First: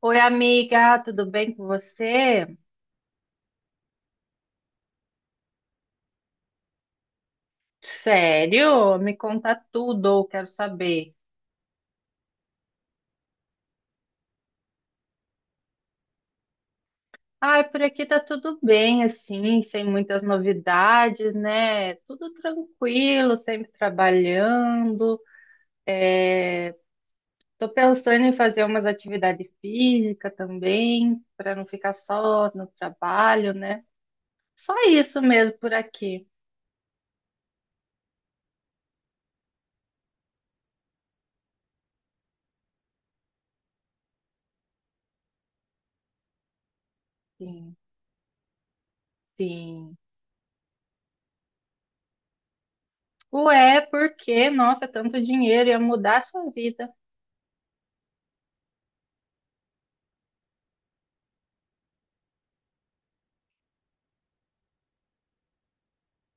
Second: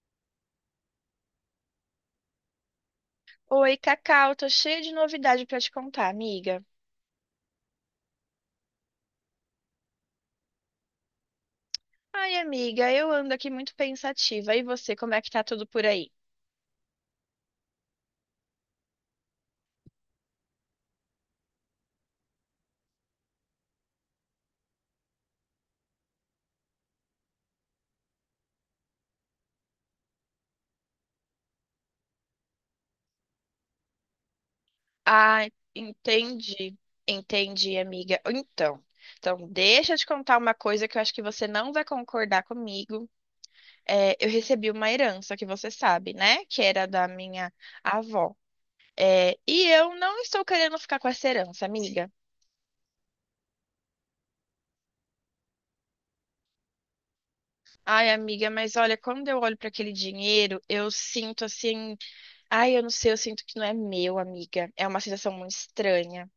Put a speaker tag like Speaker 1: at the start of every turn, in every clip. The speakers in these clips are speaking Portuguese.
Speaker 1: Oi, amiga, tudo bem com você?
Speaker 2: Oi, Cacau, tô cheia de novidade pra te contar, amiga.
Speaker 1: Sério? Me conta tudo, eu quero saber.
Speaker 2: Ai, amiga, eu ando aqui muito pensativa. E você, como é que tá tudo por aí?
Speaker 1: Ai, por aqui tá tudo bem, assim, sem muitas novidades, né? Tudo tranquilo, sempre trabalhando. Tô pensando em fazer umas atividades físicas também, para não ficar só no trabalho, né? Só isso
Speaker 2: Ah,
Speaker 1: mesmo por aqui.
Speaker 2: entendi. Entendi, amiga. Então, deixa eu te contar uma coisa que eu acho que você não vai concordar comigo. É, eu recebi uma herança que você sabe, né? Que era da minha
Speaker 1: Sim,
Speaker 2: avó. É, e eu
Speaker 1: sim.
Speaker 2: não estou querendo ficar com essa herança, amiga.
Speaker 1: Ué, por quê? Nossa, tanto dinheiro ia mudar a sua vida.
Speaker 2: Ai, amiga, mas olha, quando eu olho para aquele dinheiro, eu sinto assim. Ai, eu não sei, eu sinto que não é meu, amiga. É uma sensação muito estranha.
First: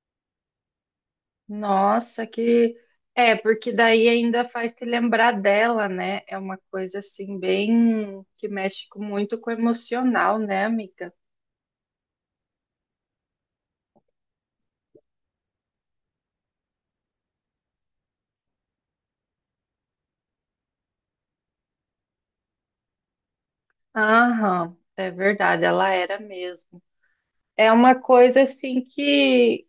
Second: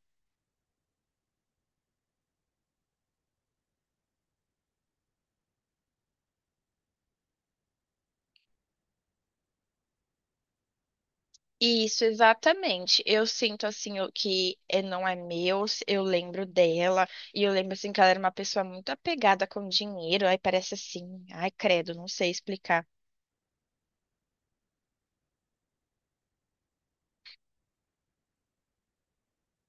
Speaker 1: Nossa, que. É, porque daí ainda faz te lembrar dela, né? É uma coisa assim, bem. Que muito com o emocional, né, amiga?
Speaker 2: Isso, exatamente. Eu sinto assim o que é, não é meu, eu lembro dela, e eu lembro assim que ela era uma pessoa muito apegada com dinheiro, aí parece assim, ai credo, não sei explicar.
Speaker 1: Aham, é verdade, ela era mesmo. É uma coisa assim que.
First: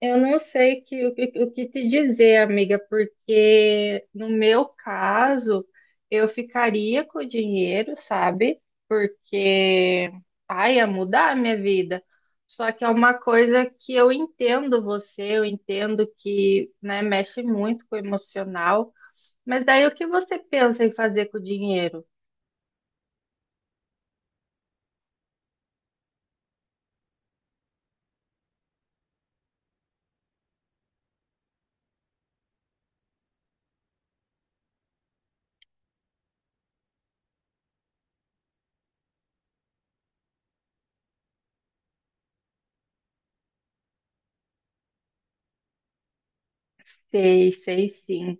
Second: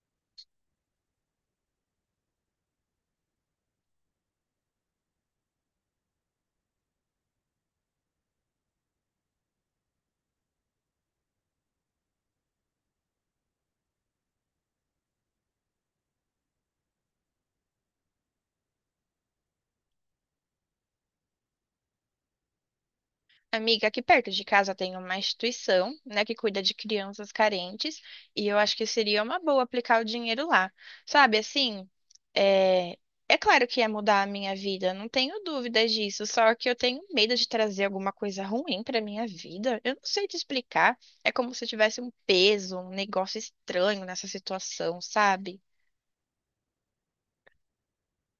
Speaker 1: Eu não sei que- o, que o que te dizer, amiga, porque no meu caso, eu ficaria com o dinheiro, sabe? Porque, ai, ia mudar a minha vida. Só que é uma coisa que eu entendo você, eu entendo que, né, mexe muito com o emocional. Mas daí o que você pensa em fazer com o dinheiro?
Speaker 2: Amiga, aqui perto de casa tem uma instituição, né, que cuida de crianças carentes, e eu acho que seria uma boa aplicar o dinheiro lá. Sabe, assim, é, é claro que ia mudar a minha vida, não tenho dúvidas disso, só que eu tenho medo de trazer alguma coisa ruim para minha vida. Eu não sei te explicar, é como se eu tivesse um peso, um negócio estranho nessa situação, sabe?
Speaker 1: Sei, sei sim.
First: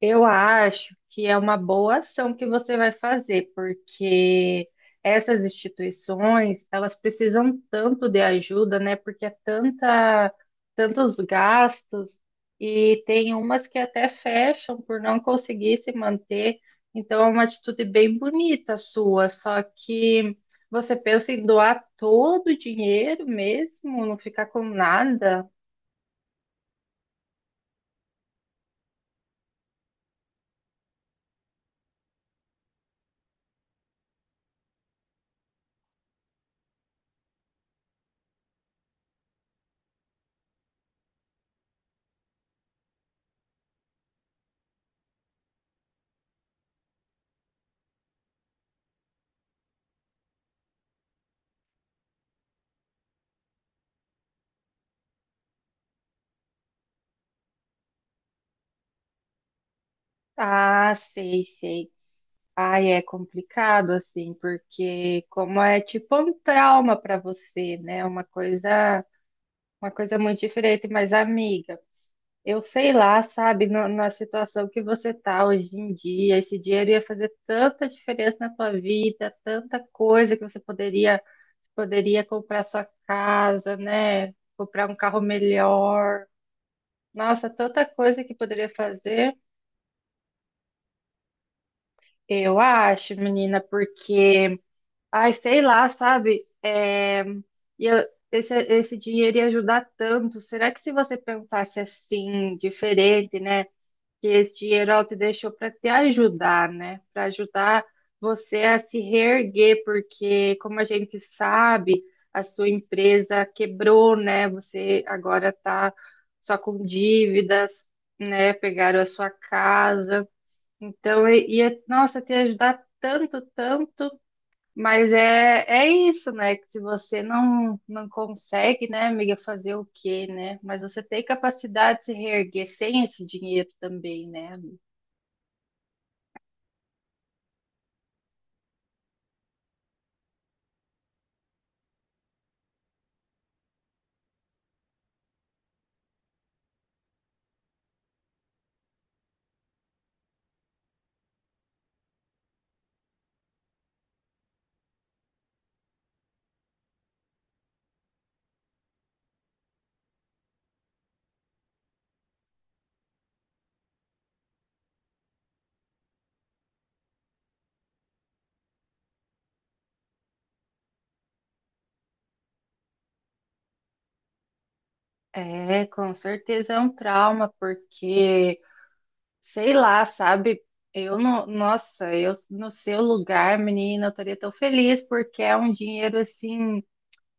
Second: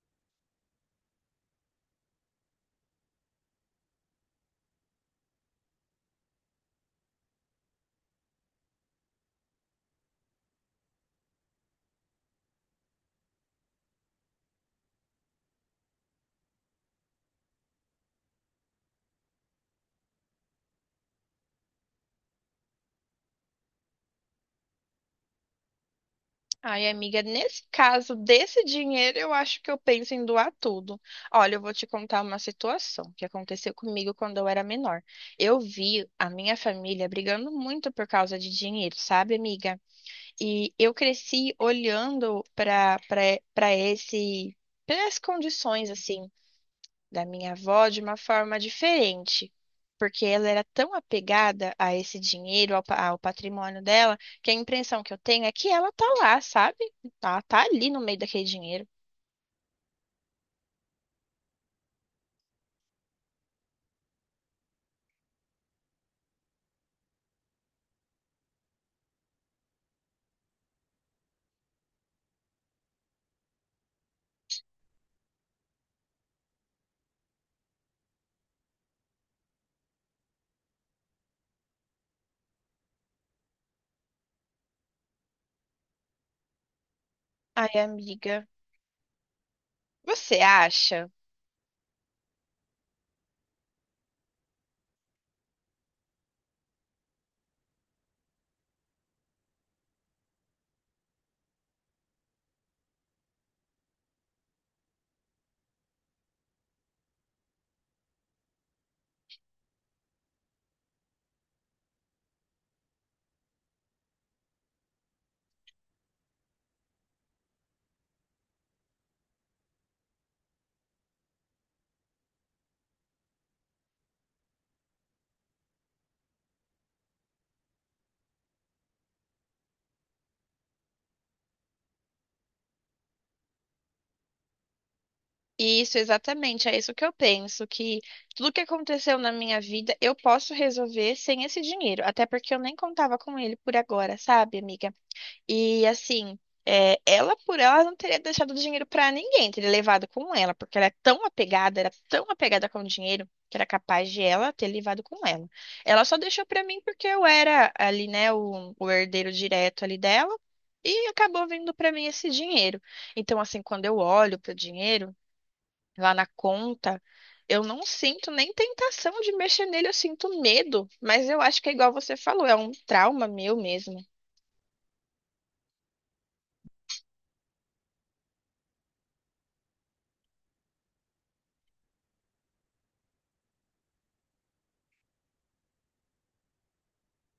Speaker 1: Eu acho que é uma boa ação que você vai fazer, porque essas instituições, elas precisam tanto de ajuda, né? Porque é tanta, tantos gastos e tem umas que até fecham por não conseguir se manter. Então é uma atitude bem bonita sua, só que você pensa em doar todo o dinheiro mesmo, não ficar com nada?
Speaker 2: Ai, amiga, nesse caso desse dinheiro, eu acho que eu penso em doar tudo. Olha, eu vou te contar uma situação que aconteceu comigo quando eu era menor. Eu vi a minha família brigando muito por causa de dinheiro, sabe, amiga? E eu cresci olhando para esse para as condições assim da minha avó de uma forma diferente, porque ela era tão apegada a esse dinheiro, ao patrimônio dela, que a impressão que eu tenho é que ela tá lá, sabe? Ela tá ali no meio daquele dinheiro.
Speaker 1: Ah, sei, sei. Ai, é complicado assim, porque como é tipo um trauma para você, né? Uma coisa muito diferente, mas amiga, eu sei lá, sabe, na situação que você tá hoje em dia, esse dinheiro ia fazer tanta diferença na tua vida, tanta coisa que você poderia comprar sua casa, né? Comprar um carro melhor. Nossa,
Speaker 2: Ai,
Speaker 1: tanta coisa que
Speaker 2: amiga,
Speaker 1: poderia fazer.
Speaker 2: você acha?
Speaker 1: Eu acho, menina, porque ai, sei lá, sabe? E eu- Esse, esse dinheiro ia ajudar tanto. Será que se você pensasse assim, diferente, né? Que esse dinheiro ela te deixou para te ajudar, né? Para ajudar você a se reerguer, porque como a gente sabe, a sua empresa quebrou, né? Você agora tá só com dívidas, né? Pegaram a sua casa. Então, ia, nossa, te ajudar tanto, tanto. Mas é, é isso, né? Que se você não, não consegue, né, amiga, fazer o quê, né? Mas você tem capacidade de se reerguer sem esse dinheiro também, né?
Speaker 2: Isso, exatamente, é isso que eu penso, que tudo que aconteceu na minha vida eu posso resolver sem esse dinheiro, até porque eu nem contava com ele por agora, sabe, amiga? E assim, é, ela por ela não teria deixado dinheiro pra ninguém, teria levado com ela, porque ela é tão apegada, era tão apegada com o dinheiro, que era capaz de ela ter levado com ela. Ela só deixou pra mim porque eu era ali, né, o herdeiro direto ali dela, e acabou vindo pra mim esse dinheiro. Então, assim, quando eu olho pro dinheiro lá na conta, eu não sinto nem tentação de mexer nele, eu sinto medo, mas eu acho que é igual você falou, é um trauma meu mesmo.
Speaker 1: É, com certeza é um trauma, porque, sei lá, sabe? Eu não, nossa, eu no seu lugar, menina, eu estaria tão feliz, porque é um dinheiro assim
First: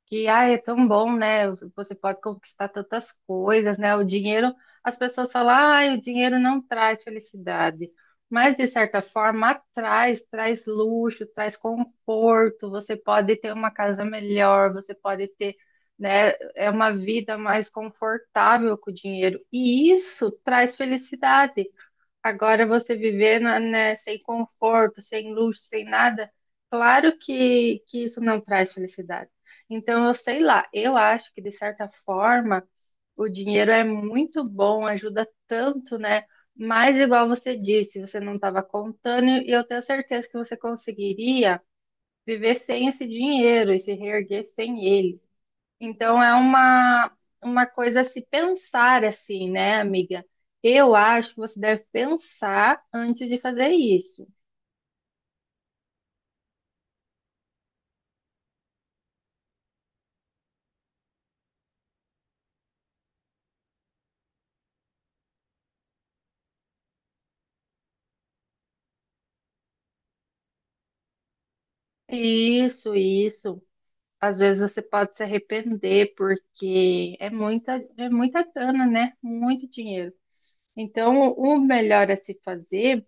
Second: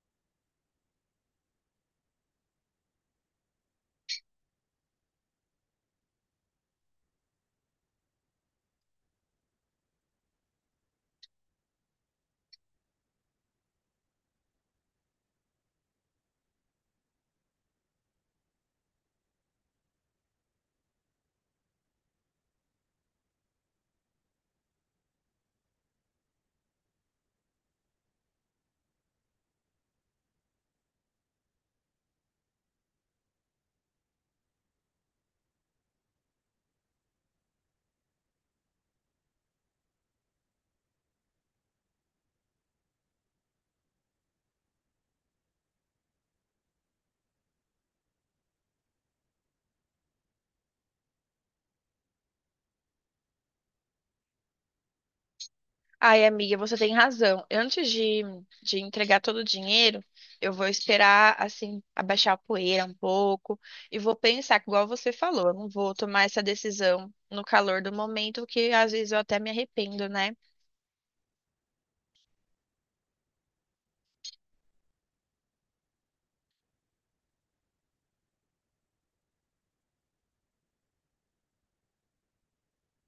Speaker 1: que ah, é tão bom, né? Você pode conquistar tantas coisas, né? O dinheiro, as pessoas falam, ah, o dinheiro não traz felicidade, mas de certa forma traz, traz luxo, traz conforto. Você pode ter uma casa melhor, você pode ter, né? É uma vida mais confortável com o dinheiro e isso traz felicidade. Agora você viver né, sem conforto, sem luxo, sem nada, claro que isso não traz felicidade. Então, eu sei lá, eu acho que de certa forma o dinheiro é muito bom, ajuda tanto, né? Mas, igual você disse, você não estava contando, e eu tenho certeza que você conseguiria viver sem esse dinheiro e se reerguer sem ele. Então é uma coisa a se pensar assim, né, amiga? Eu acho que você deve pensar antes de fazer isso.
Speaker 2: Ai, amiga, você tem razão. Antes de entregar todo o dinheiro, eu vou esperar, assim, abaixar a poeira um pouco e vou pensar, igual você falou, eu não vou tomar essa decisão no calor do momento, que às vezes eu até me arrependo, né?
Speaker 1: Isso, isso. Às vezes você pode se arrepender porque é muita grana, né? Muito dinheiro. Então, o melhor a se fazer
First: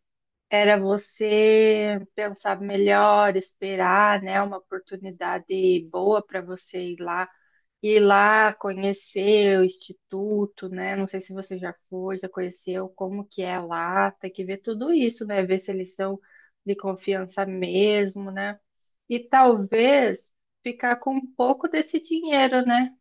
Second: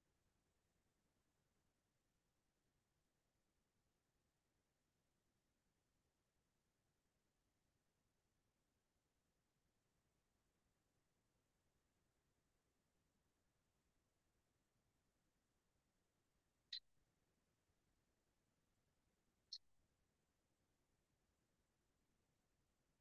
Speaker 1: era você pensar melhor, esperar, né, uma oportunidade boa para você ir lá conhecer o instituto, né? Não sei se você já foi, já conheceu, como que é lá, tem que ver tudo isso, né? Ver se eles são de confiança mesmo, né? E talvez ficar com um pouco desse dinheiro, né?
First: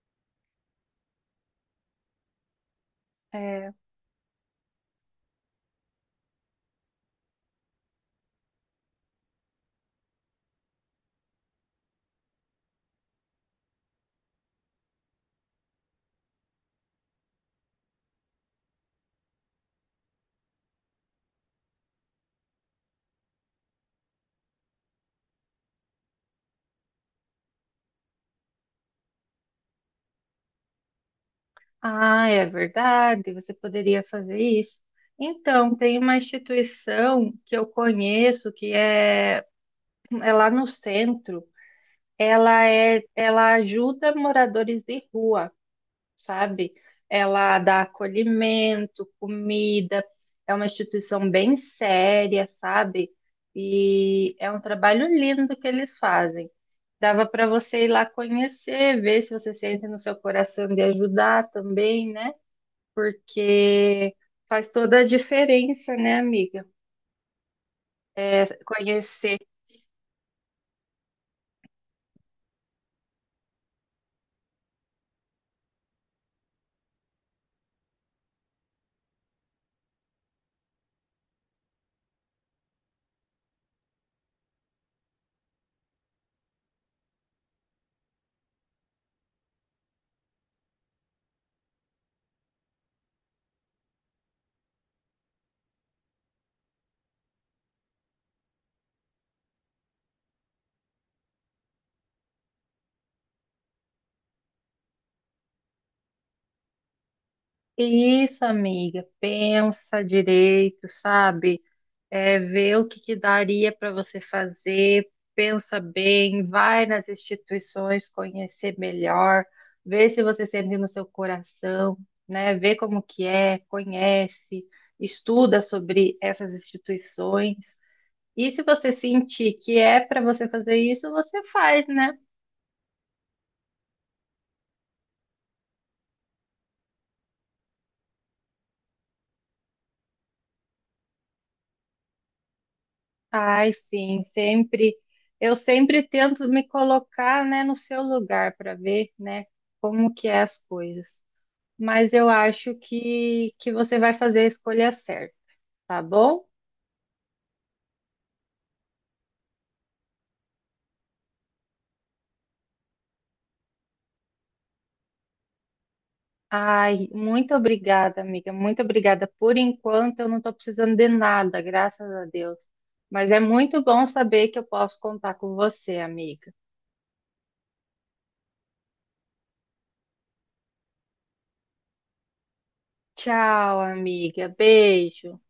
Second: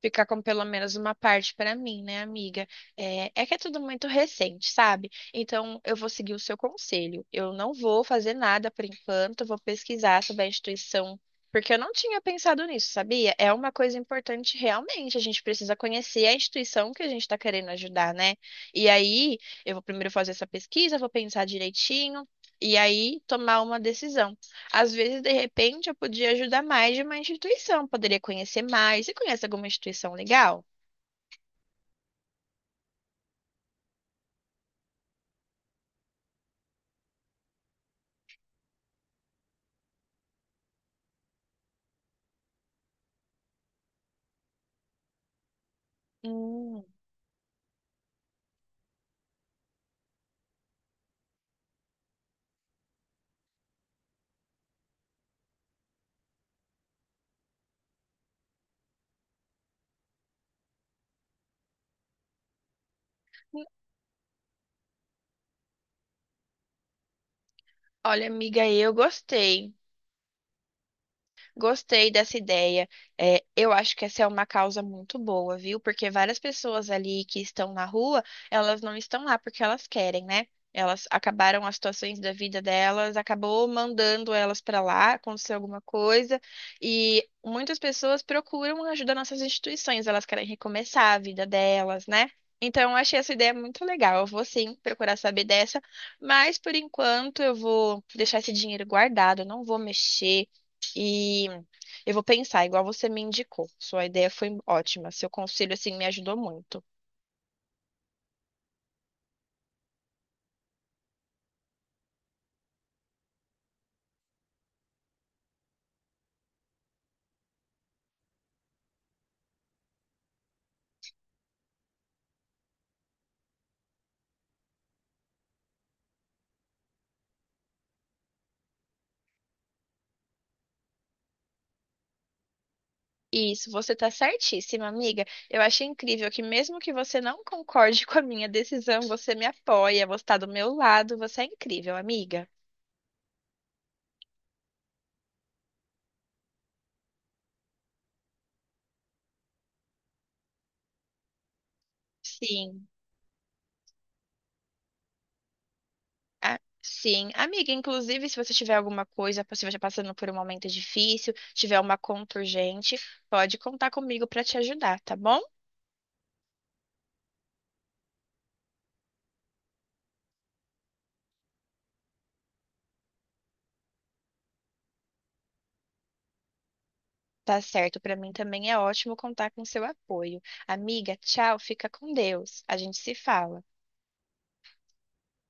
Speaker 2: Ficar com pelo menos uma parte para mim, né, amiga? É, é que é
Speaker 1: É,
Speaker 2: tudo muito recente, sabe? Então, eu vou seguir o seu conselho. Eu não vou fazer nada por enquanto, vou pesquisar sobre a instituição, porque eu não tinha pensado nisso, sabia? É uma coisa importante realmente. A gente precisa conhecer a instituição que a gente está querendo ajudar, né? E aí, eu vou primeiro fazer essa pesquisa, vou pensar direitinho. E aí, tomar uma decisão. Às vezes, de repente, eu podia ajudar mais de uma instituição, poderia conhecer mais. Você conhece alguma instituição legal?
Speaker 1: ah, é verdade, você poderia fazer isso. Então, tem uma instituição que eu conheço é lá no centro. Ela ajuda moradores de rua. Sabe?
Speaker 2: Hum,
Speaker 1: Ela dá acolhimento, comida, é uma instituição bem séria, sabe? E é um trabalho lindo que eles fazem. Dava para você ir lá conhecer, ver se você sente no seu coração de ajudar também, né? Porque faz toda a diferença, né, amiga?
Speaker 2: olha,
Speaker 1: É,
Speaker 2: amiga, eu
Speaker 1: conhecer.
Speaker 2: gostei. Gostei dessa ideia. É, eu acho que essa é uma causa muito boa, viu? Porque várias pessoas ali que estão na rua, elas não estão lá porque elas querem, né? Elas acabaram as situações da vida delas, acabou mandando elas para lá, aconteceu alguma coisa, e muitas pessoas procuram ajuda nossas instituições, elas querem recomeçar a vida delas, né? Então, eu achei essa ideia muito legal. Eu vou sim procurar saber dessa, mas por enquanto eu vou deixar esse dinheiro guardado, eu não vou mexer. E eu vou pensar, igual você me indicou. Sua ideia foi ótima. Seu conselho, assim, me ajudou muito.
Speaker 1: Isso, amiga, pensa direito, sabe? É, vê o que que daria para você fazer, pensa bem, vai nas instituições conhecer melhor, vê se você sente no seu coração, né? Vê como que é, conhece, estuda sobre essas instituições. E se você sentir que é para você fazer isso, você faz, né?
Speaker 2: Isso, você tá certíssima, amiga. Eu achei incrível que mesmo que você não concorde com a minha decisão, você me apoia, você tá do meu lado, você é incrível, amiga.
Speaker 1: Ai, sim, sempre. Eu sempre tento me colocar, né, no seu lugar para ver, né, como que é as coisas. Mas eu acho
Speaker 2: Sim.
Speaker 1: que você vai fazer a escolha certa, tá bom?
Speaker 2: A- sim, amiga, inclusive, se você tiver alguma coisa, se você estiver passando por um momento difícil, tiver uma conta urgente, pode contar comigo para te ajudar, tá bom?
Speaker 1: Ai, muito obrigada, amiga. Muito obrigada. Por enquanto, eu não estou precisando de nada, graças a Deus. Mas é muito bom saber que eu posso contar com você, amiga.
Speaker 2: Tá certo, pra mim também é ótimo contar com seu apoio. Amiga, tchau, fica com Deus. A gente se fala.
Speaker 1: Tchau, amiga. Beijo.